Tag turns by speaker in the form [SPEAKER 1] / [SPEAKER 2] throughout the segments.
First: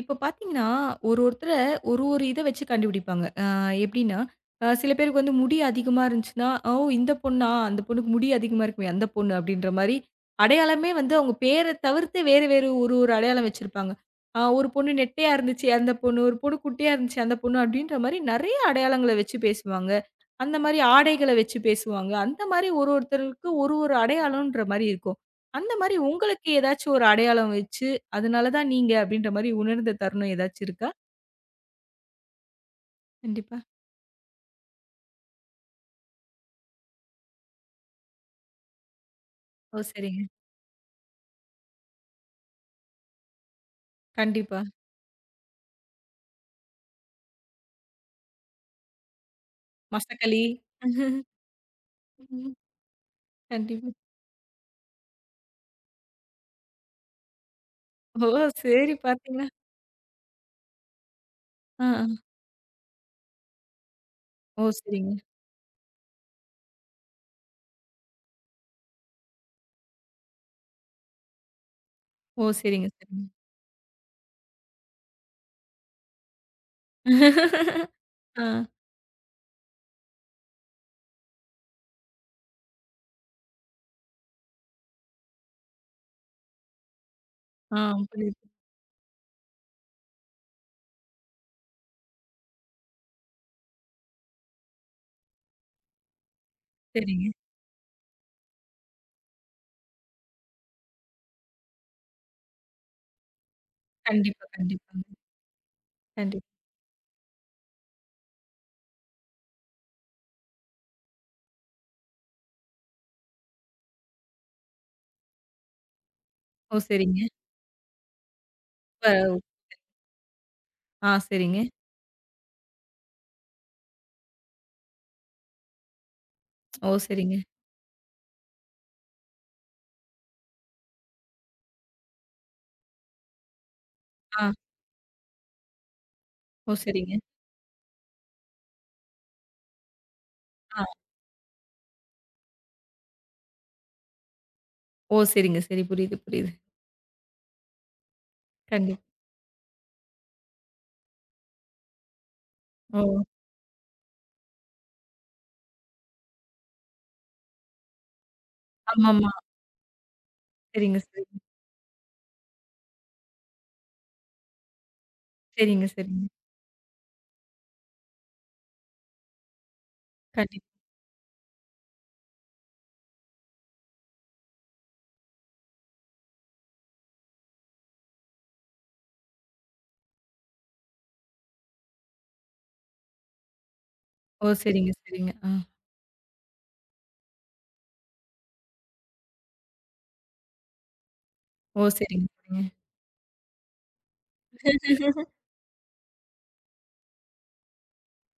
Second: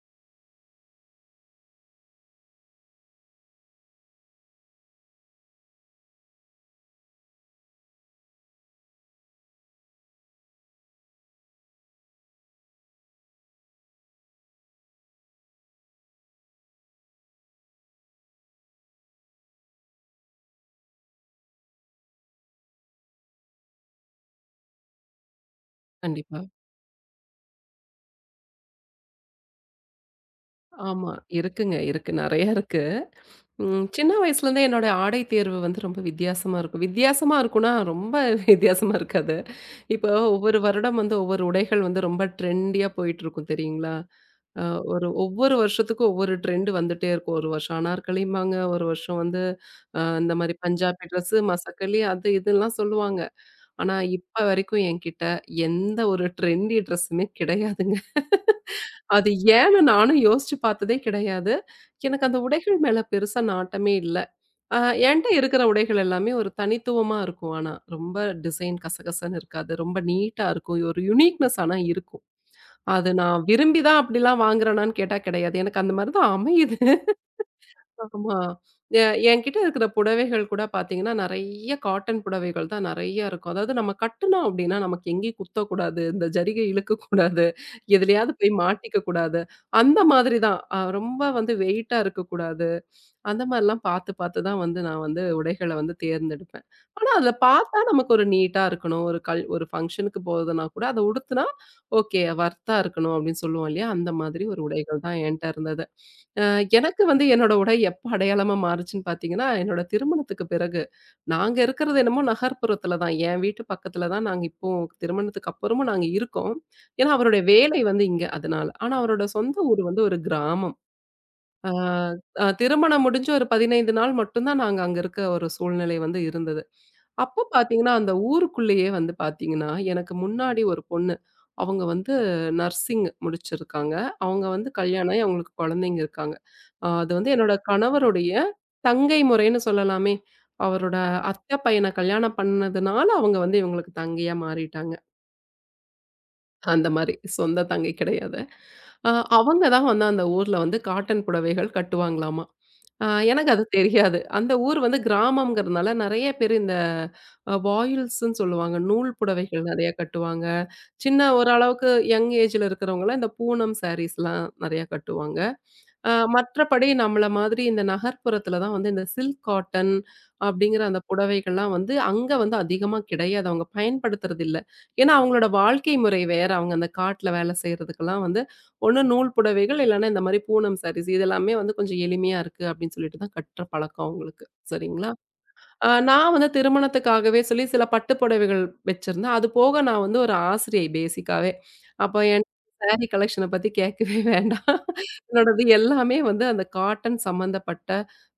[SPEAKER 1] இப்ப பார்த்தீங்கன்னா, ஒருத்தர ஒரு ஒரு இத வச்சு கண்டுபிடிப்பாங்க. எப்படின்னா, சில பேருக்கு வந்து முடி அதிகமா இருந்துச்சுன்னா, "ஓ! இந்த பொண்ணா? அந்த பொண்ணுக்கு முடி அதிகமா இருக்குமே, அந்த பொண்ணு" அப்படின்ற மாரி அடையாளமே வந்து அவங்க பேர தவிர்த்து வேறு வேறு ஒரு ஒரு அடையாளம் வச்சிருப்பாங்க. ஒரு பொண்ணு நெட்டையா இருந்துச்சு, அந்த பொண்ணு. ஒரு பொண்ணு குட்டையா இருந்துச்சு, அந்த பொண்ணு. அப்படின்ற மாரி நெறைய அடையாளங்கள வச்சு பேசுவாங்க. அந்த மாரி ஆடைகள வச்சு பேசுவாங்க. அந்த மாரி ஒருத்தருக்கு ஒரு ஒரு அடையாளம்ன்ற மாரி இருக்கும். அந்த மாரி
[SPEAKER 2] கண்டிப்பா.
[SPEAKER 1] உங்களுக்கு ஏதாச்சும் ஒரு அடையாளம் வச்சு அதனால தான் நீங்க அப்படின்ற மாரி உணர்ந்த தருணம் ஏதாச்சும் இருக்கா?
[SPEAKER 2] ஆமா. இருக்குங்க. இருக்கு. நெறைய இருக்கு.
[SPEAKER 1] கண்டிப்பா.
[SPEAKER 2] சின்ன வயசுலேருந்தே என்னோட ஆடை தேர்வு வந்து ரொம்ப வித்தியாசமா இருக்கும். வித்தியாசமா இருக்கும்னா, ரொம்ப வித்தியாசமா இருக்காது.
[SPEAKER 1] ஓ!
[SPEAKER 2] இப்போ
[SPEAKER 1] சரிங்க.
[SPEAKER 2] ஒவ்வொரு வருடம் வந்து ஒவ்வொரு உடைகள் வந்து ரொம்ப ட்ரெண்டியா போயிட்டுருக்கும் தெரியுங்களா?
[SPEAKER 1] கண்டிப்பா.
[SPEAKER 2] அ ஒரு ஒவ்வொரு வருஷத்துக்கும் ஒவ்வொரு ட்ரெண்ட் வந்துட்டே இருக்கும். ஒரு வருஷம் அனார்கலிம்பாங்க, ஒரு வருஷம் வந்து இந்த
[SPEAKER 1] மசக்களி.
[SPEAKER 2] மாரி பஞ்சாபி ட்ரெஸ்ஸு, மசக்களி
[SPEAKER 1] ம்.
[SPEAKER 2] அது இதுலாம் சொல்லுவாங்க.
[SPEAKER 1] கண்டிப்பா.
[SPEAKER 2] ஆனா, இப்ப வரைக்கும் என்கிட்ட எந்த ஒரு ட்ரெண்டி ட்ரெஸ்ஸுமே கிடையாதுங்க.
[SPEAKER 1] ஓ! சரி
[SPEAKER 2] அது
[SPEAKER 1] பார்த்தீங்கன்னா
[SPEAKER 2] ஏன்னு நானும் யோசிச்சு பார்த்ததே கிடையாது.
[SPEAKER 1] ஆ. ஆ.
[SPEAKER 2] எனக்கு அந்த உடைகள் மேல பெருசா நாட்டமே இல்ல.
[SPEAKER 1] ஓ!
[SPEAKER 2] அ
[SPEAKER 1] சரிங்க.
[SPEAKER 2] என்ட்ட இருக்கிற உடைகள் எல்லாமே ஒரு தனித்துவமா இருக்கும் ஆனா. ரொம்ப டிசைன் கசகசன்னு இருக்காது. ரொம்ப நீட்டா இருக்கும். ஒரு யுனிக்னெஸ் ஆனா இருக்கும்.
[SPEAKER 1] ஓ! சரிங்க,
[SPEAKER 2] அது
[SPEAKER 1] சரிங்க.
[SPEAKER 2] நான் விரும்பி தான் அப்படிலாம் வாங்குறேனான்னு கேட்டா கிடையாது. எனக்கு அந்த மாரி தான் அமையுது. ஆமா.
[SPEAKER 1] ஆ.
[SPEAKER 2] எ என்கிட்ட இருக்கிற புடவைகள் கூட பார்த்தீங்கன்னா, நெறைய காட்டன் புடவைகள் தான் நெறைய இருக்கும். அதாவது நம்ம கட்டுனோம் அப்டின்னா, நமக்கு எங்கேயும் குத்தக்கூடாது. இந்த ஜரிகை இழுக்கக்கூடாது.
[SPEAKER 1] ஆ
[SPEAKER 2] எதுலயாவது
[SPEAKER 1] புரியுது.
[SPEAKER 2] போய் மாட்டிக்க கூடாது. அந்த மாதிரி தான். ரொம்ப வந்து வெயிட்டா இருக்கக்கூடாது. அந்த மாரிலாம் பார்த்து பார்த்து தான் வந்து நான் வந்து உடைகள வந்து தேர்ந்தெடுப்பேன். ஆனா
[SPEAKER 1] சரிங்க.
[SPEAKER 2] அதுல பார்த்தா நமக்கு ஒரு நீட்டா இருக்கணும். ஒரு கல் ஒரு ஃபங்ஷனுக்கு போகுதுன்னா கூட அத உடுத்துனா, ஓகே வொர்த்தா இருக்கணும் அப்டின்னு சொல்லுவோம் இல்லையா? அந்த மாதிரி
[SPEAKER 1] கண்டிப்பா,
[SPEAKER 2] ஒரு உடைகள்
[SPEAKER 1] கண்டிப்பாங்க.
[SPEAKER 2] தான் என்ட்ட இருந்தது. அ
[SPEAKER 1] கண்டிப்பா.
[SPEAKER 2] எனக்கு வந்து என்னோட உடை எப்ப அடையாளமா மாறுச்சுன்னு பார்த்தீங்கன்னா, என்னோட திருமணத்துக்கு பிறகு. நாங்க இருக்கிறது என்னமோ நகர்ப்புறத்தில தான். என் வீட்டு பக்கத்தில தான் நாங்க இப்போ திருமணத்துக்கு அப்புறமும் நாங்க இருக்கோம்.
[SPEAKER 1] ஓ!
[SPEAKER 2] ஏன்னா
[SPEAKER 1] சரிங்க.
[SPEAKER 2] அவருடைய வேலை வந்து இங்க அதனால. ஆனா அவரோட
[SPEAKER 1] இப்ப
[SPEAKER 2] சொந்த ஊர் வந்து ஒரு கிராமம்.
[SPEAKER 1] ஆ சரிங்க.
[SPEAKER 2] ஆ, அ திருமணம் முடிஞ்சு ஒரு 15 நாள் மட்டும் தான் நாங்க அங்க இருக்க ஒரு சூழ்நிலை வந்து இருந்தது.
[SPEAKER 1] ஓ! சரிங்க.
[SPEAKER 2] அப்போ பார்த்தீங்கன்னா, அந்த ஊருக்குள்ளேயே வந்து பார்த்தீங்கன்னா, எனக்கு முன்னாடி ஒரு பொண்ணு. அவங்க வந்து நர்சிங் முடிச்சிருக்காங்க. அவங்க
[SPEAKER 1] ஆ.
[SPEAKER 2] வந்து கல்யாணம் ஆகி அவங்களுக்கு குழந்தைங்க இருக்காங்க.
[SPEAKER 1] ஓ!
[SPEAKER 2] அது
[SPEAKER 1] சரிங்க.
[SPEAKER 2] வந்து என்னோட கணவருடைய தங்கை முறைன்னு சொல்லலாமே.
[SPEAKER 1] ஆ.
[SPEAKER 2] அவரோட அத்தை பையன கல்யாணம் பண்ணதுனால, அவங்க வந்து இவங்களுக்கு தங்கையா மாறிட்டாங்க.
[SPEAKER 1] ஓ! சரிங்க. சரி. புரியுது, புரியுது.
[SPEAKER 2] அந்த மாரி சொந்த தங்கை கிடையாது.
[SPEAKER 1] கண்டிப்பா.
[SPEAKER 2] அ அவங்க தான் வந்து அந்த ஊர்ல வந்து காட்டன் புடவைகள் கட்டுவாங்களாமா.
[SPEAKER 1] ஓ!
[SPEAKER 2] ஆ எனக்கு அது தெரியாது. அந்த ஊர் வந்து கிராமம்ங்கிறதுனால நெறைய பேர் இந்த வாயில்ஸ்ன்னு சொல்லுவாங்க. நூல்
[SPEAKER 1] ஆமாமா.
[SPEAKER 2] புடவைகள் நெறைய கட்டுவாங்க.
[SPEAKER 1] சரிங்க,
[SPEAKER 2] சின்ன
[SPEAKER 1] சரிங்க.
[SPEAKER 2] ஓரளவுக்கு யங் ஏஜ்ல இருக்கிறவங்கலாம் இந்த பூனம் சாரீஸ்லாம் நெறைய கட்டுவாங்க.
[SPEAKER 1] சரிங்க, சரிங்க.
[SPEAKER 2] மற்றபடி நம்மள மாதிரி இந்த நகர்ப்புறத்தில தான் வந்து இந்த சில்க் காட்டன்
[SPEAKER 1] கண்டிப்பா.
[SPEAKER 2] அப்படிங்கிற அந்த புடவைகள்லாம் வந்து அங்க வந்து அதிகமா கிடையாது. அவங்க பயன்படுத்துறது இல்ல. ஏன்னா அவங்களோட வாழ்க்கை முறை வேற. அவங்க அந்த காட்ல வேலை செய்றதுக்கெல்லாம் வந்து ஒண்ணு நூல் புடவைகள், இல்லன்னா இந்த மாரி பூனம் சாரீஸ் இதெல்லாமே வந்து கொஞ்சம் எளிமையா இருக்கு அப்படின்னு சொல்லிட்டு தான் கட்டுற பழக்கம்
[SPEAKER 1] ஓ!
[SPEAKER 2] அவங்களுக்கு.
[SPEAKER 1] சரிங்க,
[SPEAKER 2] சரிங்களா?
[SPEAKER 1] சரிங்க. ஆ.
[SPEAKER 2] நான் வந்து திருமணத்துக்காகவே சொல்லி சில பட்டு புடவைகள் வச்சிருந்தேன். அது போக நான் வந்து ஒரு ஆசிரியை பேசிக்காவே.
[SPEAKER 1] ஓ!
[SPEAKER 2] அப்ப
[SPEAKER 1] சரிங்க,
[SPEAKER 2] என்
[SPEAKER 1] சரிங்க.
[SPEAKER 2] சாரி கலெக்ஷன பத்தி கேட்கவே வேண்டாம். என்னோடது எல்லாமே வந்து அந்த காட்டன் சம்மந்தப்பட்ட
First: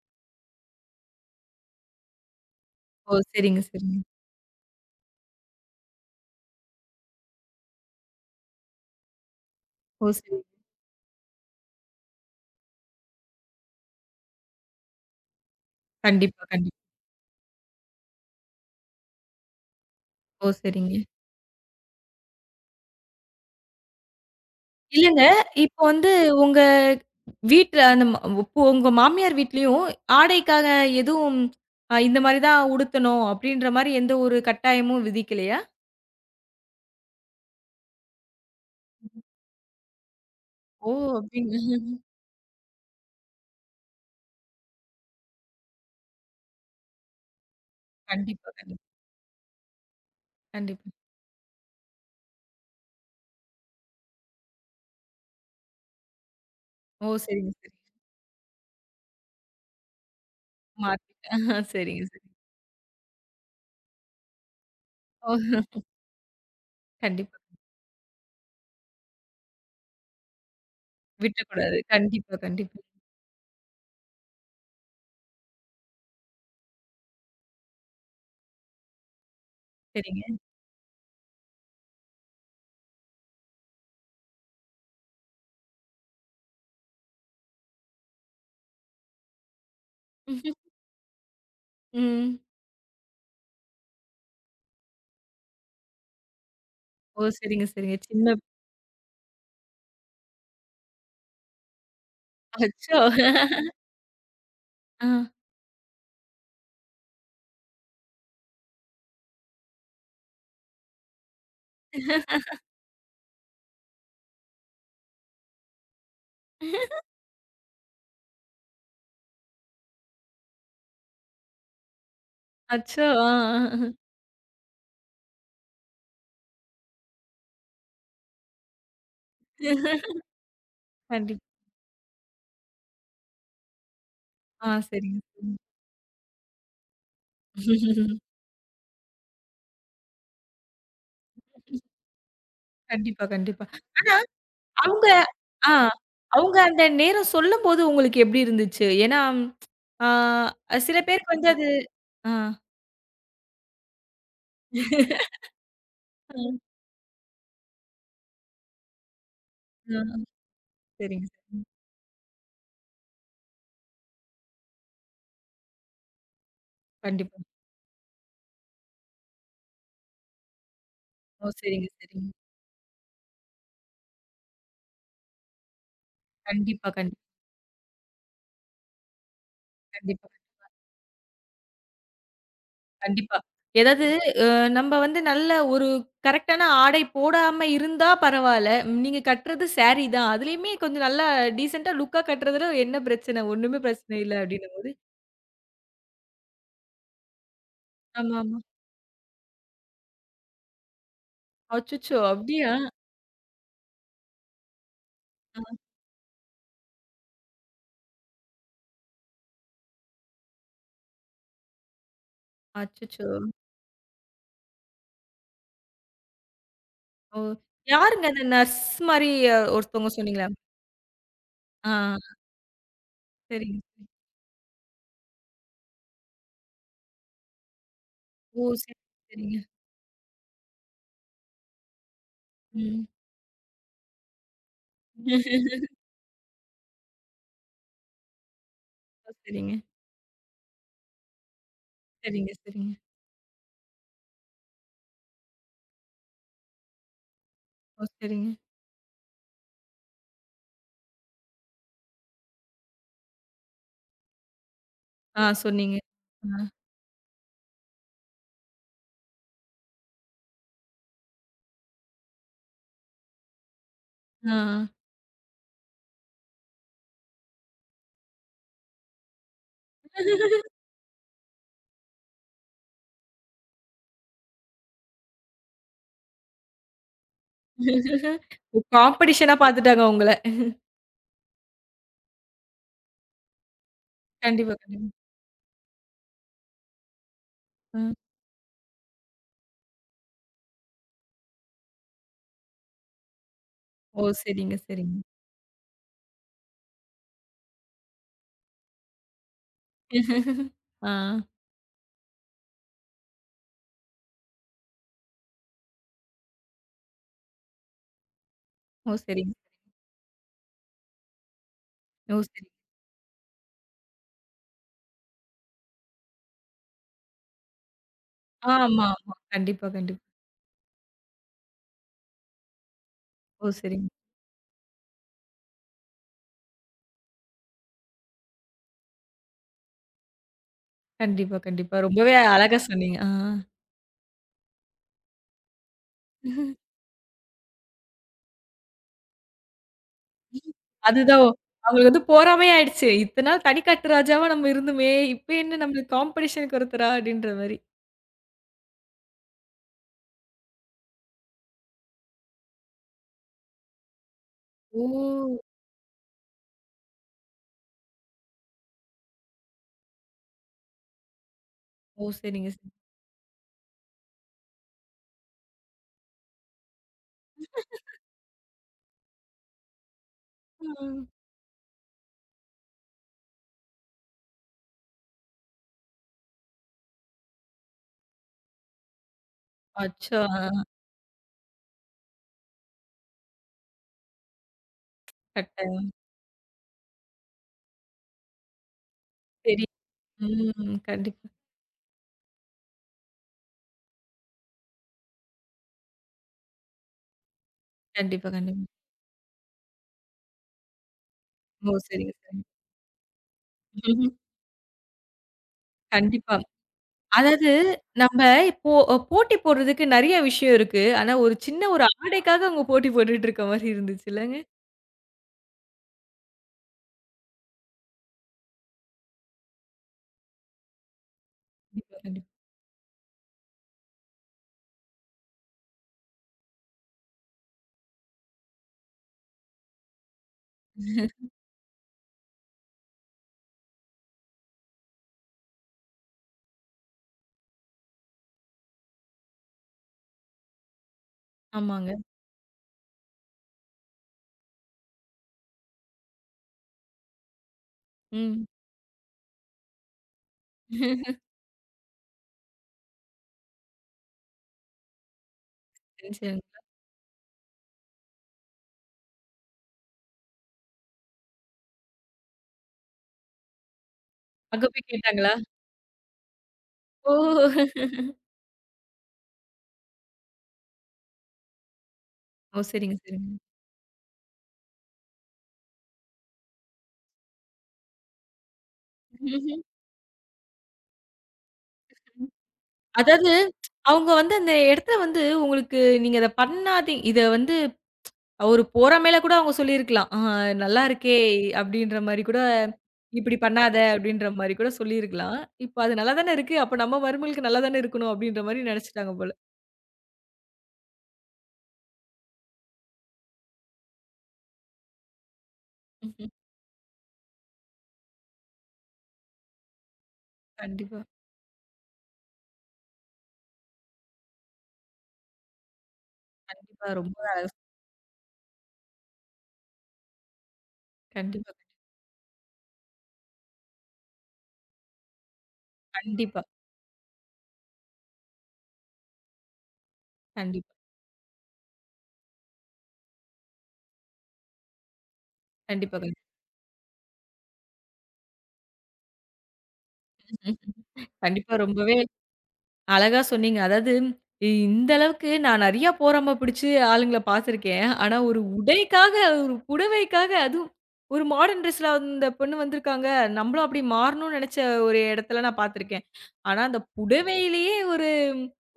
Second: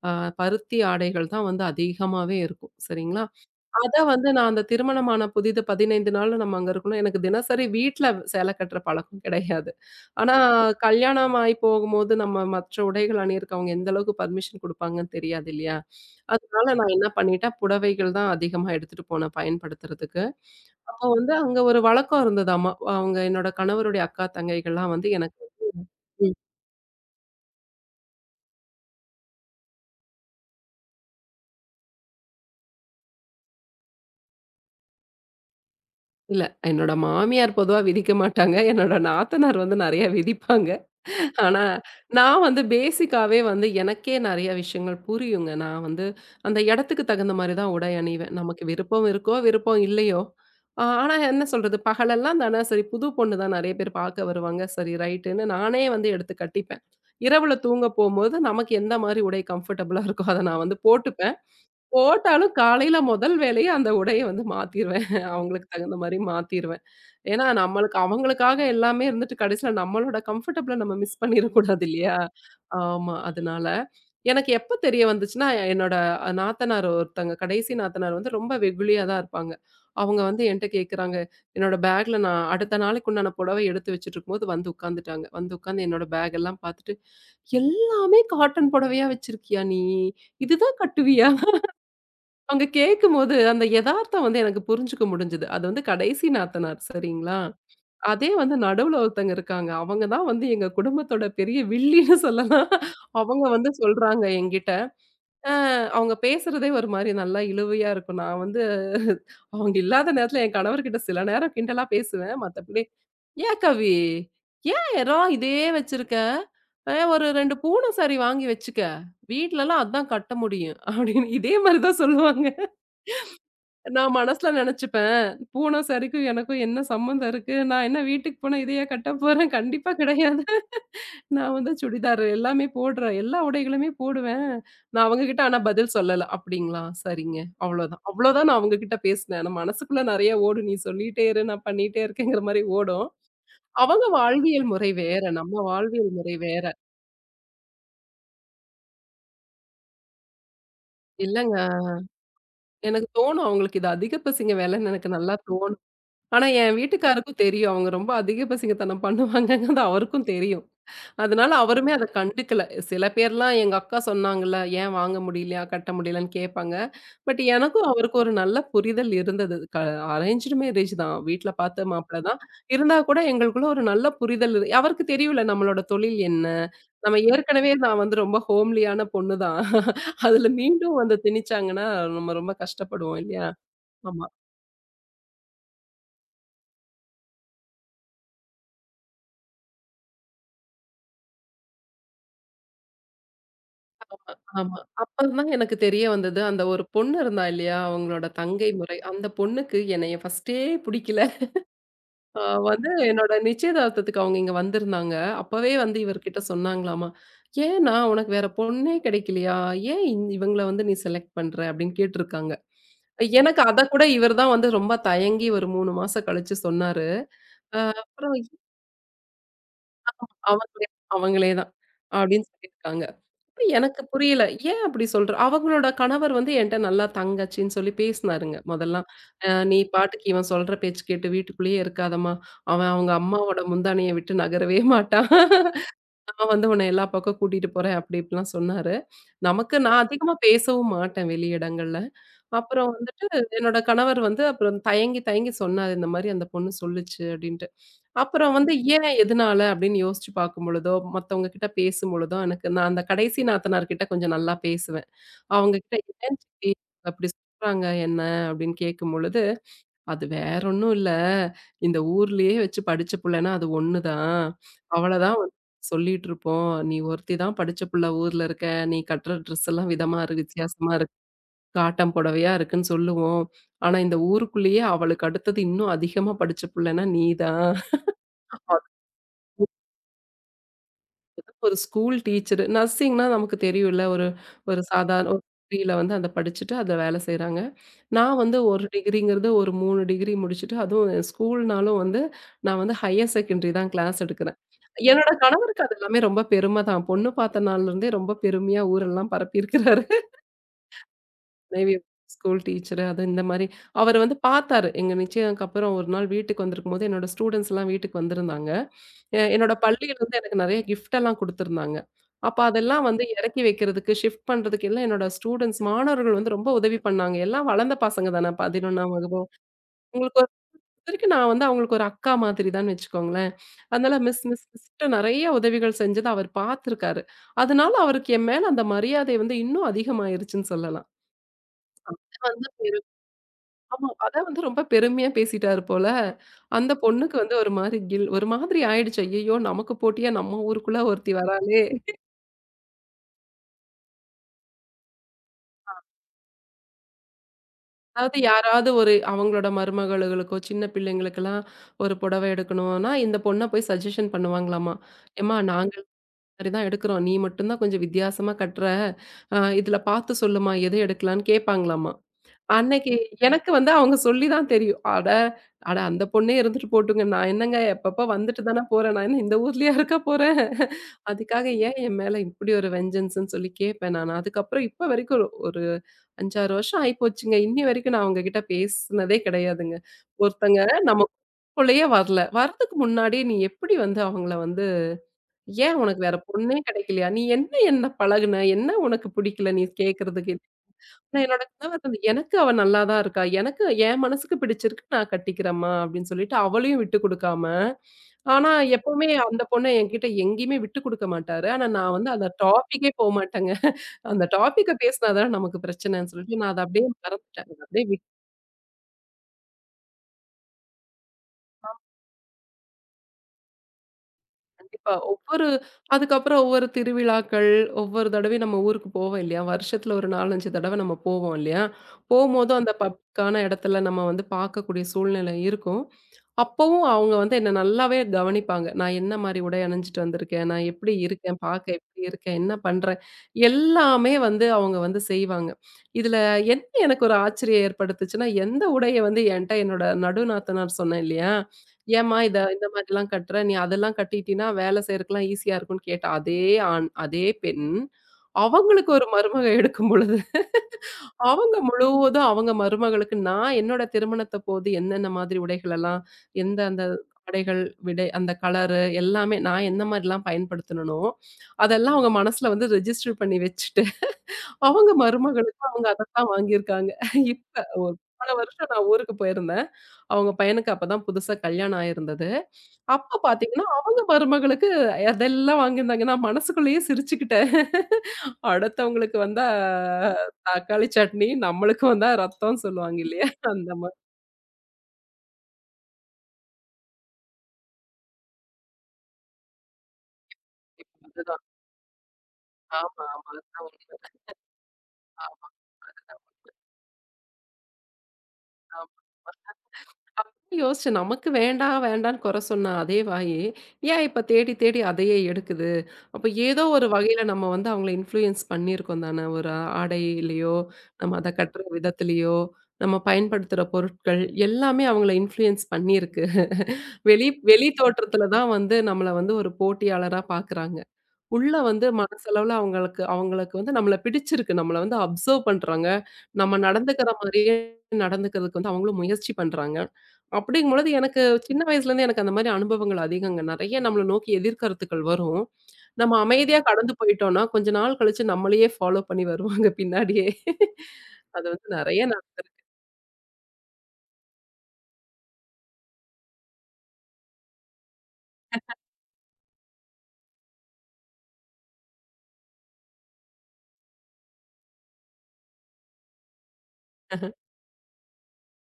[SPEAKER 2] அ பருத்தி ஆடைகள் தான் வந்து அதிகமாவே இருக்கும்.
[SPEAKER 1] ஓ!
[SPEAKER 2] சரிங்களா?
[SPEAKER 1] சரிங்க, சரிங்க.
[SPEAKER 2] அதான் வந்து நான் அந்த திருமணமான புதிது 15 நாள் நம்ம அங்க இருக்கணும். எனக்கு தினசரி வீட்ல சேலை கட்டுற பழக்கம் கிடையாது.
[SPEAKER 1] ஓ!
[SPEAKER 2] ஆனா,
[SPEAKER 1] சரி.
[SPEAKER 2] கல்யாணம் ஆயி போகும்போது நம்ம மற்ற உடைகள் அணியிறக்கு அவங்க எந்த அளவுக்கு பெர்மிஷன் குடுப்பாங்கன்னு தெரியாது இல்லையா?
[SPEAKER 1] கண்டிப்பா, கண்டிப்பா.
[SPEAKER 2] அதனால நான் என்ன பண்ணிட்டேன், புடவைகள் தான் அதிகமா எடுத்துட்டு போனேன் பயன்படுத்துறதுக்கு.
[SPEAKER 1] ஓ! சரிங்க.
[SPEAKER 2] அப்போ வந்து அங்க ஒரு வழக்கம் இருந்ததாமா. அவங்க என்னோட கணவருடைய அக்கா, தங்கைகள்லாம் வந்து
[SPEAKER 1] இல்லங்க,
[SPEAKER 2] எனக்கு
[SPEAKER 1] இப்போ வந்து
[SPEAKER 2] ம்.
[SPEAKER 1] உங்க வீட்ல அந்த உப்பு உங்க மாமியார் வீட்லயும் ஆடைக்காக எதுவும் இந்த மாரி தான் உடுத்தணும் அப்படின்ற மாரி எந்த ஒரு கட்டாயமும் விதிக்கலையா?
[SPEAKER 2] இல்ல. என்னோட மாமியார் பொதுவா விதிக்க மாட்டாங்க. என்னோட நாத்தனார் வந்து நெறைய விதிப்பாங்க.
[SPEAKER 1] ஓ! அப்படின்னு
[SPEAKER 2] ஆனா, நான் வந்து பேசிக்காவே வந்து எனக்கே நெறைய விஷயங்கள் புரியுங்க. நான் வந்து அந்த இடத்துக்கு தகுந்த மாரி தான் உடை அணிவேன்.
[SPEAKER 1] கண்டிப்பா,
[SPEAKER 2] நமக்கு
[SPEAKER 1] கண்டிப்பா,
[SPEAKER 2] விருப்பம் இருக்கோ, விருப்பம் இல்லையோ,
[SPEAKER 1] கண்டிப்பா.
[SPEAKER 2] ஆனா என்ன சொல்றது? பகலெல்லாம் தானே சரி புது பொண்ணு தான் நெறைய பேர் பார்க்க வருவாங்க. சரி ரைட்டுன்னு நானே வந்து எடுத்து கட்டிப்பேன்.
[SPEAKER 1] ஓ! சரிங்க,
[SPEAKER 2] இரவுல
[SPEAKER 1] சரிங்க.
[SPEAKER 2] தூங்க போம்போது, நமக்கு எந்த மாரி உடை கம்ஃபர்டபுளா இருக்கோ, அத நான் வந்து
[SPEAKER 1] மாத்தி
[SPEAKER 2] போட்டுப்பேன்.
[SPEAKER 1] சரிங்க, சரிங்க.
[SPEAKER 2] போட்டாலும் காலையில முதல் வேலையா அந்த உடைய வந்து மாத்திருவேன்.
[SPEAKER 1] ஓ!
[SPEAKER 2] அவங்களுக்கு தகுந்த மாரி மாத்திருவேன்.
[SPEAKER 1] கண்டிப்பா.
[SPEAKER 2] ஏன்னா நம்மளுக்கு அவங்களுக்காக எல்லாமே இருந்துட்டு கடைசியில நம்மளோட கம்ஃபர்டபுள நம்ம மிஸ்
[SPEAKER 1] விட்டக்கூடாது.
[SPEAKER 2] பண்ணிறக்கூடாது இல்லையா?
[SPEAKER 1] கண்டிப்பா, கண்டிப்பா.
[SPEAKER 2] ஆமா. அதனால எனக்கு எப்ப தெரிய வந்துச்சுன்னா, என்னோட நாத்தனார் ஒருத்தங்க கடைசி நாத்தனார் வந்து ரொம்ப வெகுளியா தான் இருப்பாங்க. அவங்க
[SPEAKER 1] சரிங்க.
[SPEAKER 2] வந்து என்ட்ட கேட்குறாங்க, என்னோட பேக்ல நான் அடுத்த நாளைக்கு உண்டான புடவை எடுத்து வச்சுட்டுருக்கும்போது வந்து உட்காந்துட்டாங்க. வந்து உட்காந்து என்னோட பேக் எல்லாம் பார்த்துட்டு, "எல்லாமே காட்டன் புடவையா வச்சிருக்கியா நீ? இதுதான் கட்டுவியா?"
[SPEAKER 1] ம்.
[SPEAKER 2] அவங்க கேட்கும்போது, அந்த எதார்த்தம் வந்து எனக்கு புரிஞ்சுக்க முடிஞ்சது. அது வந்து கடைசி நாத்தனார்
[SPEAKER 1] ஓ!
[SPEAKER 2] சரிங்களா?
[SPEAKER 1] சரிங்க, சரிங்க.
[SPEAKER 2] அதே
[SPEAKER 1] சின்ன
[SPEAKER 2] வந்து நடுவுல ஒருத்தங்க இருக்காங்க. அவங்க தான் வந்து எங்க குடும்பத்தோட பெரிய வில்லின்னு சொல்லலாம்.
[SPEAKER 1] அச்சோ!
[SPEAKER 2] அவங்க வந்து சொல்றாங்க என்கிட்ட.
[SPEAKER 1] ஆ.
[SPEAKER 2] அ அவங்க பேசுறதே ஒரு மாரி நல்லா இழுவையா இருக்கும். நான் வந்து அவங்க இல்லாத நேரத்துல என் கணவர்கிட்ட சில நேரம் கிண்டலா பேசுவேன். மத்தபடி, "ஏன் கவி, ஏன் எறோம் இதே வச்சிருக்க? ஒரு 2 பூனம் சாரி வாங்கி வச்சுக்க. வீட்லலாம் அதான் கட்ட முடியும்." அப்படின்னு இதே மாரி தான் சொல்லுவாங்க.
[SPEAKER 1] அச்சோ!
[SPEAKER 2] நான் மனசுல நெனச்சுப்பேன். பூனை சரிக்கும் எனக்கும் என்ன சம்மந்தம் இருக்கு? நான் என்ன வீட்டுக்கு போனா இதையா கட்ட போறேன்?
[SPEAKER 1] ஆ.
[SPEAKER 2] கண்டிப்பா கிடையாது.
[SPEAKER 1] கண்டிப்
[SPEAKER 2] நான் வந்து சுடிதார் எல்லாமே போடுறேன். எல்லா உடைகளுமே போடுவேன்.
[SPEAKER 1] ஆ
[SPEAKER 2] நான்
[SPEAKER 1] சரிங்க,
[SPEAKER 2] அவங்ககிட்ட
[SPEAKER 1] சரிங்க.
[SPEAKER 2] ஆனா பதில் சொல்லல. அப்டிங்களா? சரிங்க. அவ்ளோதான். அவ்ளோதான் நான் அவங்ககிட்ட பேசினேன். ஆனா மனசுக்குள்ள நெறைய ஓடும். நீ சொல்லிட்டே இரு. நான் பண்ணிட்டே இருக்கேங்கிற மாரி ஓடும்.
[SPEAKER 1] கண்டிப்பா, கண்டிப்பா.
[SPEAKER 2] அவங்க வாழ்வியல் முறை
[SPEAKER 1] அவங்க
[SPEAKER 2] வேற. நம்ம
[SPEAKER 1] ஆ
[SPEAKER 2] வாழ்வியல் முறை
[SPEAKER 1] அவங்க
[SPEAKER 2] வேற.
[SPEAKER 1] அந்த நேரம் சொல்லும்போது உங்களுக்கு எப்படி இருந்துச்சு? ஏன்னா, ஆ சில பேருக்கு வந்து
[SPEAKER 2] இல்லங்க.
[SPEAKER 1] அது ஆ.
[SPEAKER 2] எனக்கு தோணும் அவங்களுக்கு இது அதிகப்பசிங்க வேலைன்னு எனக்கு நல்லா தோணும். ஆனா என் வீட்டுக்காருக்கும் தெரியும். அவங்க ரொம்ப அதிகபசிங்கத்தனம் பண்ணுவாங்கங்கிறது
[SPEAKER 1] ஆ
[SPEAKER 2] அவருக்கும் தெரியும்.
[SPEAKER 1] சரிங்க,
[SPEAKER 2] அதனால
[SPEAKER 1] சரிங்க.
[SPEAKER 2] அவருமே அத கண்டுக்கல. சில பேர்லாம் எங்க அக்கா சொன்னாங்கல்ல, "ஏன் வாங்க முடியலையா? கட்ட முடியலன்னு" கேட்பாங்க.
[SPEAKER 1] கண்டிப்பா.
[SPEAKER 2] பட் எனக்கும் அவருக்கும் ஒரு நல்ல புரிதல் இருந்தது. அரேஞ்ச்டு மேரேஜ் தான்.
[SPEAKER 1] ஓ!
[SPEAKER 2] வீட்ல பார்த்த
[SPEAKER 1] சரிங்க,
[SPEAKER 2] மாப்பிள
[SPEAKER 1] சரிங்க.
[SPEAKER 2] தான். இருந்தா கூட எங்களுக்குள்ள ஒரு நல்ல புரிதல் இரு அவருக்கு தெரியும்ல நம்மளோட தொழில் என்ன?
[SPEAKER 1] கண்டிப்பா,
[SPEAKER 2] நம்ம
[SPEAKER 1] கண்டிப்பா,
[SPEAKER 2] ஏற்கனவே நான் வந்து ரொம்ப ஹோம்லியான பொண்ணு தான்.
[SPEAKER 1] கண்டிப்பா,
[SPEAKER 2] அதுல மீண்டும் வந்து திணிச்சாங்கன்னா, நம்ம ரொம்ப கஷ்டப்படுவோம்
[SPEAKER 1] கண்டிப்பா.
[SPEAKER 2] இல்லையா?
[SPEAKER 1] ஏதாவது
[SPEAKER 2] ஆமா.
[SPEAKER 1] நம்ம வந்து நல்ல ஒரு கரெக்ட்டான ஆடை போடாம இருந்தா பரவால்ல. நீங்க கட்டுறது சாரி தான். அதுலயுமே கொஞ்சம் நல்லா டீசென்ட்டா லுக்கா கட்டுறதுல என்ன பிரச்சனை? ஒண்ணுமே பிரச்சனை இல்ல
[SPEAKER 2] ஆமா.
[SPEAKER 1] அப்படின்னும்போது
[SPEAKER 2] அப்புறம் தான் எனக்கு தெரிய வந்தது. அந்த ஒரு பொண்ணு இருந்தா இல்லையா? அவங்களோட
[SPEAKER 1] ஆமாமா.
[SPEAKER 2] தங்கை முறை. அந்த பொண்ணுக்கு என்னைய ஃபர்ஸ்ட்டே புடிக்கல.
[SPEAKER 1] அச்சச்சோ!
[SPEAKER 2] அ
[SPEAKER 1] அப்படியா?
[SPEAKER 2] வந்து என்னோட நிச்சயதார்த்தத்துக்கு அவங்க இங்க வந்திருந்தாங்க. அப்பவே வந்து இவர்கிட்ட சொன்னாங்களாமா. "ஏன்னா உனக்கு வேற பொண்ணே கிடைக்கலையா? ஏன் இவங்கள வந்து நீ செலக்ட் பண்ற?" அப்படின்னு கேட்டுருக்காங்க.
[SPEAKER 1] அச்சச்சோ!
[SPEAKER 2] எனக்கு அத கூட இவர் தான் வந்து ரொம்ப தயங்கி ஒரு 3 மாசம் கழிச்சு சொன்னாரு.
[SPEAKER 1] ஓ! யாருங்க
[SPEAKER 2] அப்புறம்
[SPEAKER 1] அந்த நர்ஸ் மாரி ஒருத்தவங்க சொன்னீங்களா?
[SPEAKER 2] அவங்களே அவங்களே தான்
[SPEAKER 1] ஆ
[SPEAKER 2] அப்படின்னு சொல்லியிருக்காங்க.
[SPEAKER 1] சரிங்க.
[SPEAKER 2] எனக்கு புரியல. ஏன் அப்படி சொல்ற? அவங்களோட கணவர் வந்து என்ட்ட நல்லா தங்கச்சின்னு சொல்லி பேசினாருங்க
[SPEAKER 1] ஓ! சரி,
[SPEAKER 2] மொதல்லாம்.
[SPEAKER 1] சரிங்க.
[SPEAKER 2] "நீ பாட்டுக்கு இவன் சொல்ற பேச்சு கேட்டு வீட்டுக்குள்ளேயே இருக்காதம்மா. அவன்
[SPEAKER 1] ம்.
[SPEAKER 2] அவங்க அம்மாவோட முந்தானைய விட்டு நகரவே மாட்டான். நான் வந்து உன்னை எல்லா பக்கம் கூட்டிட்டு போறேன்" அப்படி இப்படிலாம் சொன்னாரு.
[SPEAKER 1] ஓ! சரிங்க,
[SPEAKER 2] நமக்கு நான் அதிகமா பேசவும் மாட்டேன் வெளி இடங்கள்ல.
[SPEAKER 1] சரிங்க, சரிங்க.
[SPEAKER 2] அப்புறம் வந்துட்டு என்னோட கணவர் வந்து அப்புறம் தயங்கி தயங்கி சொன்னாரு. இந்த மாரி அந்த பொண்ணு சொல்லுச்சு அப்படின்ட்டு.
[SPEAKER 1] ஓ! சரிங்க.
[SPEAKER 2] அப்புறம் வந்து ஏன்? எதனால? அப்படின்னு யோசிச்சு பார்க்கும் பொழுதோ, மத்தவங்க கிட்ட பேசும் பொழுதோ, எனக்கு நான் அந்த கடைசி நாத்தனார் கிட்ட கொஞ்சம் நல்லா பேசுவேன்.
[SPEAKER 1] ஆ
[SPEAKER 2] அவங்க
[SPEAKER 1] சொன்னீங்க.
[SPEAKER 2] கிட்ட ஏன்
[SPEAKER 1] ஆ,
[SPEAKER 2] சித்தி அப்படி சொல்றாங்க என்ன? அப்படின்னு கேட்கும் பொழுது, அது வேற ஒண்ணும் இல்ல. இந்த ஊர்லயே வச்சு படிச்ச புள்ளன்னா அது ஒண்ணுதான்.
[SPEAKER 1] ஆ.
[SPEAKER 2] அவள தான் வந்து சொல்லிட்டு இருப்போம். நீ ஒருத்தி தான் படிச்ச புள்ள ஊர்ல இருக்க. நீ கட்டுற ட்ரெஸ் எல்லாம் விதமா இரு வித்தியாசமா இருக்கு. காட்டன் புடவையா இருக்குன்னு சொல்லுவோம். ஆனா இந்த ஊருக்குள்ளேயே அவளுக்கு அடுத்தது இன்னும் அதிகமா படிச்ச புள்ளன்னா நீ தான்.
[SPEAKER 1] ஓ! காம்படிஷனா பார்த்துட்டாங்க உங்கள.
[SPEAKER 2] ஒரு ஸ்கூல் டீச்சரு. நர்சிங்னா நமக்கு தெரியும்ல. ஒரு
[SPEAKER 1] கண்டிப்பா,
[SPEAKER 2] ஒரு
[SPEAKER 1] கண்டிப்பா.
[SPEAKER 2] சாதாரண ஒரு டிகிரில வந்து அத படிச்சுட்டு அதுல வேலை செய்றாங்க.
[SPEAKER 1] ஆ.
[SPEAKER 2] நான் வந்து 1 டிகிரிங்கிறது ஒரு 3 டிகிரி முடிச்சுட்டு, அதுவும் ஸ்கூல்னாலும் வந்து நான் வந்து ஹையர் செகண்டரி தான்
[SPEAKER 1] ஓ!
[SPEAKER 2] கிளாஸ் எடுக்கிறேன்.
[SPEAKER 1] சரிங்க, சரிங்க.
[SPEAKER 2] என்னோட கணவருக்கு அது எல்லாமே ரொம்ப பெரும தான். பொண்ணு பாத்த நாள்ல இருந்தே ரொம்ப பெருமையா ஊரெல்லாம் பரப்பியிருக்கிறாரு.
[SPEAKER 1] ஆ.
[SPEAKER 2] மனைவி ஸ்கூல் டீச்சரு. அது இந்த மாரி அவரு வந்து பார்த்தாரு. எங்க நிச்சயம்க்கு அப்புறம் ஒரு நாள் வீட்டுக்கு வந்திருக்கும்போது, என்னோட ஸ்டூடண்ட்ஸ்லாம் வீட்டுக்கு வந்திருந்தாங்க.
[SPEAKER 1] ஓ! சரிங்க.
[SPEAKER 2] என்னோட பள்ளியிலருந்து எனக்கு நெறைய கிஃப்ட் எல்லாம் குடுத்திருந்தாங்க.
[SPEAKER 1] ஓ!
[SPEAKER 2] அப்ப
[SPEAKER 1] சரி.
[SPEAKER 2] அதெல்லாம் வந்து இறக்கி வைக்கிறதுக்கு, ஷிஃப்ட் பண்றதுக்கு எல்லாம் என்னோட ஸ்டூடண்ட்ஸ், மாணவர்கள் வந்து ரொம்ப உதவி பண்ணாங்க. எல்லாம் வளர்ந்த பசங்க தானே
[SPEAKER 1] ஆமா,
[SPEAKER 2] 11ஆம்
[SPEAKER 1] ஆமா.
[SPEAKER 2] வகுப்பு.
[SPEAKER 1] கண்டிப்பா, கண்டிப்பா.
[SPEAKER 2] உங்களுக்கு ஒரு வரைக்கும் நான் வந்து அவங்களுக்கு ஒரு அக்கா மாதிரி தான்னு வச்சுக்கோங்களேன்.
[SPEAKER 1] ஓ! சரிங்க.
[SPEAKER 2] அதனால மிஸ், மிஸ், மிஸ்ன்ட்டு நெறைய உதவிகள் செஞ்சத அவர் பார்த்துருக்காரு. அதனால அவருக்கு என் மேல அந்த மரியாதை வந்து இன்னும் அதிகமாயிருச்சுன்னு சொல்லலாம்.
[SPEAKER 1] கண்டிப்பா, கண்டிப்பா. ரொம்பவே
[SPEAKER 2] வந்து
[SPEAKER 1] அழகா சொன்னீங்க.
[SPEAKER 2] ஆமா. அதான் வந்து ரொம்ப பெருமையா பேசிட்டாரு போல.
[SPEAKER 1] ஆ.
[SPEAKER 2] அந்த பொண்ணுக்கு வந்து ஒரு மாரி கில் ஒரு மாதிரி ஆயிடுச்சு. ஐயய்யோ! நமக்கு போட்டியா நம்ம ஊருக்குள்ள ஒருத்தி
[SPEAKER 1] அதுதான்.
[SPEAKER 2] வராளே!
[SPEAKER 1] அவங்களுக்கு வந்து பொறாமையா ஆயிடுச்சு. இத்தன நாள் தனிக்காட்டு ராஜாவா நம்ம இருந்தோமே! இப்ப என்ன நம்மளுக்கு காம்படிஷனுக்கு ஒருத்தரா? அப்டின்ற மாரி.
[SPEAKER 2] அதாவது யாராவது ஒரு அவங்களோட மருமகளுகளுக்கோ, சின்ன பிள்ளைங்களுக்கெல்லாம் ஒரு புடவ எடுக்கணும்னா, இந்த பொண்ண போய் சஜஷன் பண்ணுவாங்களாமா.
[SPEAKER 1] ஓ!
[SPEAKER 2] "ஏம்மா நாங்க இந்த மாரி தான் எடுக்கிறோம். நீ மட்டும் தான் கொஞ்சம் வித்தியாசமா கட்டுற. இதுல பார்த்து சொல்லுமா எது எடுக்கலான்னு" கேட்பாங்களாமா.
[SPEAKER 1] ஓ! சரிங்க, சரி.
[SPEAKER 2] அன்னைக்கு எனக்கு வந்து அவங்க சொல்லி தான் தெரியும். அட அட அந்த பொண்ணே இருந்துட்டு போட்டுங்க. நான்
[SPEAKER 1] ம்.
[SPEAKER 2] என்னங்க எப்பப்ப வந்துட்டு தானே போறேன். நான் என்ன இந்த ஊர்லயா இருக்க போறேன். அதுக்காக ஏன் என் மேல இப்படி ஒரு வெஞ்சன்ஸ்ன்னு சொல்லி கேட்பேன் நானு. அதுக்கப்புறம் இப்ப வரைக்கும் ஒரு 5, 6 வருஷம் ஆயிப்போச்சுங்க. இன்னி வரைக்கும் நான் அவங்க கிட்ட பேசுனதே கிடையாதுங்க.
[SPEAKER 1] அச்சோ! ஆ
[SPEAKER 2] ஒருத்தங்க நமக்குள்ளயே வரல. வரதுக்கு முன்னாடியே நீ எப்படி வந்து அவங்கள வந்து ஏன்
[SPEAKER 1] கட்டாயம்.
[SPEAKER 2] உனக்கு வேற பொண்ணே கிடைக்கலையா? நீ என்ன என்ன பழகுன? என்ன உனக்கு பிடிக்கல? நீ
[SPEAKER 1] சரி.
[SPEAKER 2] கேட்கறதுக்கு
[SPEAKER 1] ம்.
[SPEAKER 2] நான்
[SPEAKER 1] கண்டிப்பா.
[SPEAKER 2] என்னோட கணவர் வந்து, "எனக்கு அவ நல்லா தான் இருக்கா. எனக்கு என் மனசுக்கு பிடிச்சிருக்கு. நான் கட்டிக்கிறேம்மா" அப்படின்னு சொல்லிட்டு அவளையும் விட்டு குடுக்காம,
[SPEAKER 1] கண்டிப்பா,
[SPEAKER 2] ஆனா
[SPEAKER 1] கண்டிப்பா.
[SPEAKER 2] எப்பவுமே அந்த பொண்ணு என்கிட்ட எங்கேயுமே விட்டு குடுக்க மாட்டாரு. ஆனா
[SPEAKER 1] ஓ!
[SPEAKER 2] நான் வந்து
[SPEAKER 1] சரிங்க,
[SPEAKER 2] அந்த
[SPEAKER 1] சரிங்க.
[SPEAKER 2] டாபிக்கே போமாட்டேங்க.
[SPEAKER 1] ம்ஹும்.
[SPEAKER 2] அந்த டாபிக்க பேசினா தானே நமக்கு பிரச்சனைன்னு
[SPEAKER 1] கண்டிப்பா.
[SPEAKER 2] சொல்லிட்டு நான் அத அப்படியே மறந்துட்டேன்.
[SPEAKER 1] அதாவது
[SPEAKER 2] அத அப்படியே
[SPEAKER 1] நம்ம இப்போ போட்டி போடுறதுக்கு நெறைய விஷயம் இருக்கு. ஆனா ஒரு சின்ன ஒரு ஆடைக்காக அவங்க போட்டி போட்டுட்டு இருக்க மாரி இருந்துச்சுல்லங்க.
[SPEAKER 2] கண்டிப்பா. ஒவ்வொரு அதுக்கப்புறம் ஒவ்வொரு திருவிழாக்கள், ஒவ்வொரு தடவையும் நம்ம ஊருக்கு போவோம் இல்லையா? வருஷத்துல ஒரு 4, 5 தடவை நம்ம போவோம் இல்லையா?
[SPEAKER 1] கண்டிப்பா, கண்டிப்பா.
[SPEAKER 2] போம்போது அந்த பப்ளிக்கான இடத்துல நம்ம வந்து பார்க்கக்கூடிய சூழ்நிலை இருக்கும். அப்பவும் அவங்க வந்து என்ன நல்லாவே கவனிப்பாங்க. நான் என்ன மாரி உடை அணிஞ்சுட்டு வந்திருக்கேன்? நான் எப்படி இருக்கேன்? பார்க்க எப்படி இருக்கேன்? என்ன பண்றேன்? எல்லாமே வந்து அவங்க வந்து செய்வாங்க. இதுல என்ன எனக்கு ஒரு ஆச்சரியம் ஏற்படுத்துச்சுன்னா, எந்த உடைய வந்து என்ட்ட என்னோட நடுநாத்தனார் சொன்னேன் இல்லையா?
[SPEAKER 1] ஆமாங்க.
[SPEAKER 2] "ஏம்மா இத இந்த மாதிரிலாம் கட்டுற? நீ அதெல்லாம் கட்டிட்டீன்னா, வேலை செய்றதுக்குலாம் ஈஸியா இருக்கும்ன்னு" கேட்ட அதே ஆண், அதே பெண்,
[SPEAKER 1] ம்.
[SPEAKER 2] அவங்களுக்கு ஒரு மருமக எடுக்கும் பொழுது, அவங்க முழுவதும் அவங்க மருமகளுக்கு, "நான் என்னோட திருமணத்தப்போது என்னென்ன மாதிரி உடைகளெல்லாம்,
[SPEAKER 1] செஞ்சாங்க.
[SPEAKER 2] எந்த அந்த ஆடைகள், விடை அந்த கலரு எல்லாமே நான் என்ன மாரிலாம் பயன்படுத்தனனோ" அதெல்லாம் அவங்க மனசுல வந்து ரெஜிஸ்டர் பண்ணி வச்சுட்டு
[SPEAKER 1] அங்க போய்
[SPEAKER 2] அவங்க
[SPEAKER 1] கேட்டாங்களா?
[SPEAKER 2] மருமகளுக்கு அவங்க அதத்தான் வாங்கியிருக்காங்க.
[SPEAKER 1] ஓ!
[SPEAKER 2] இப்ப ஒரு போன வருஷம் நான் ஊருக்கு போயிருந்தேன். அவங்க பையனுக்கு அப்பதான் புதுசா கல்யாணம் ஆயிருந்தது.
[SPEAKER 1] ஓ! சரிங்க,
[SPEAKER 2] அப்ப
[SPEAKER 1] சரிங்க.
[SPEAKER 2] பாத்தீங்கன்னா, அவங்க மருமகளுக்கு அதெல்லாம் வாங்கியிருந்தாங்க. நான் மனசுக்குள்ளேயே சிரிச்சுக்கிட்டேன். அடுத்தவங்களுக்கு வந்தா
[SPEAKER 1] ம்ஹ்ம்.
[SPEAKER 2] தக்காளி சட்னி, நம்மளுக்கு வந்தா ரத்தம்னு சொல்லுவாங்க இல்லையா?
[SPEAKER 1] அதாவது
[SPEAKER 2] அந்த மாதிரி.
[SPEAKER 1] அவங்க வந்து அந்த இடத்துல வந்து உங்களுக்கு நீங்க இத பண்ணாதீங் இத வந்து ஒரு போற மேல கூட அவங்க சொல்லியிருக்கலாம். "ஆ நல்லா இருக்கே"
[SPEAKER 2] அதுதான்.
[SPEAKER 1] அப்படின்ற மாரி கூட,
[SPEAKER 2] ஆமா, ஆமா.
[SPEAKER 1] "இப்படி
[SPEAKER 2] அதுதான்
[SPEAKER 1] பண்ணாத"
[SPEAKER 2] உண்மை.
[SPEAKER 1] அப்படின்ற மாரி கூட சொல்லியிருக்கலாம்.
[SPEAKER 2] ஆமா,
[SPEAKER 1] இப்ப அது நல்லா தானே இருக்கு. அப்ப நம்ம மருமகளுக்கு நல்லா தானே இருக்கணும் அப்படின்ற மாரி
[SPEAKER 2] ஆமா.
[SPEAKER 1] நெனச்சுட்டாங்க போல.
[SPEAKER 2] யோசிச்சேன். நமக்கு வேண்டாம், வேண்டான்னு கொற சொன்ன அதே வாயி, ஏன் இப்ப தேடி தேடி அதையே எடுக்குது? அப்ப
[SPEAKER 1] ம்ஹ்ம்.
[SPEAKER 2] ஏதோ ஒரு வகையில நம்ம வந்து அவங்கள இன்ஃப்ளூயன்ஸ் பண்ணியிருக்கோம் தானே! ஒரு ஆடையிலயோ,
[SPEAKER 1] கண்டிப்பா,
[SPEAKER 2] நம்ம அத கட்டுற விதத்திலயோ, நம்ம பயன்படுத்துற பொருட்கள் எல்லாமே அவங்கள இன்ஃப்ளூயன்ஸ் பண்ணியிருக்கு.
[SPEAKER 1] கண்டிப்பா. ரொம்ப
[SPEAKER 2] வெளி வெளி தோற்றத்துல தான் வந்து நம்மள வந்து ஒரு போட்டியாளரா பார்க்குறாங்க.
[SPEAKER 1] கண்டிப்பா,
[SPEAKER 2] உள்ள வந்து மனசளவுல அவங்களுக்கு அவங்களுக்கு வந்து நம்மள பிடிச்சிருக்கு. நம்மள வந்து அப்சர்வ் பண்றாங்க.
[SPEAKER 1] கண்டிப்பா,
[SPEAKER 2] நம்ம நடந்துக்கிற மாரியே நடந்துக்கிறதுக்கு வந்து அவங்களும் முயற்சி பண்றாங்க.
[SPEAKER 1] கண்டிப்பா,
[SPEAKER 2] அப்படிங்கும்பொழுது எனக்கு சின்ன வயசுலேருந்து எனக்கு அந்த மாரி அனுபவங்கள் அதிகங்க. நெறைய நம்மள நோக்கி எதிர்கருத்துக்கள் வரும்.
[SPEAKER 1] கண்டிப்பா,
[SPEAKER 2] நம்ம அமைதியா கடந்து போயிட்டோம்னா, கொஞ்ச நாள் கழிச்சு நம்மளையே ஃபாலோ பண்ணி வருவாங்க பின்னாடியே.
[SPEAKER 1] கண்டிப்பா.
[SPEAKER 2] அது
[SPEAKER 1] கண்டிப்பா
[SPEAKER 2] வந்து
[SPEAKER 1] ரொம்பவே
[SPEAKER 2] நெறைய
[SPEAKER 1] அழகா சொன்னீங்க. அதாவது இந்த அளவுக்கு நான் நெறையா போராம பிடிச்சு ஆளுங்கள பார்த்துருக்கேன். ஆனா ஒரு உடைக்காக, ஒரு புடவைக்காக அதுவும் ஒரு மாடர்ன் ட்ரெஸ்ல அந்த பொண்ணு வந்திருக்காங்க. நம்மளும் அப்படி மாறணும்னு நெனச்ச ஒரு இடத்துல நான் பார்த்துருக்கேன். ஆனா அந்த புடவையிலேயே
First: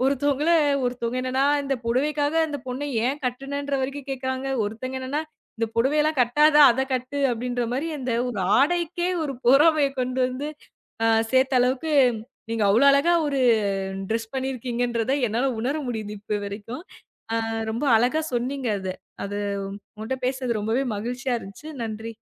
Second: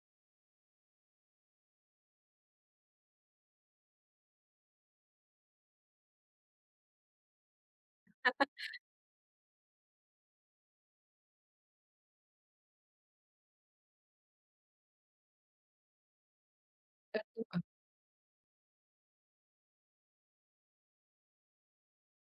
[SPEAKER 1] ஒருத்தவங்கள ஒருத்தவங்க என்னன்னா, இந்த புடவைக்காக அந்த பொண்ண ஏன் கட்டுனன்ற வரைக்கும் கேட்கறாங்க. ஒருத்தங்க என்னன்னா, இந்த புடவையெல்லாம் கட்டாத அத கட்டு அப்படின்ற மாரி அந்த ஒரு ஆடைக்கே ஒரு பொறாமைய கொண்டு வந்து சேர்த்த அளவுக்கு நீங்க அவ்ளோ அழகா ஒரு ட்ரெஸ் பண்ணியிருக்கீங்கன்றத என்னால உணர முடியுது இப்ப வரைக்கும். அ ரொம்ப அழகா சொன்னீங்க அத. அது உங்கட்ட பேசுனது ரொம்பவே மகிழ்ச்சியா இருந்துச்சு. நன்றி.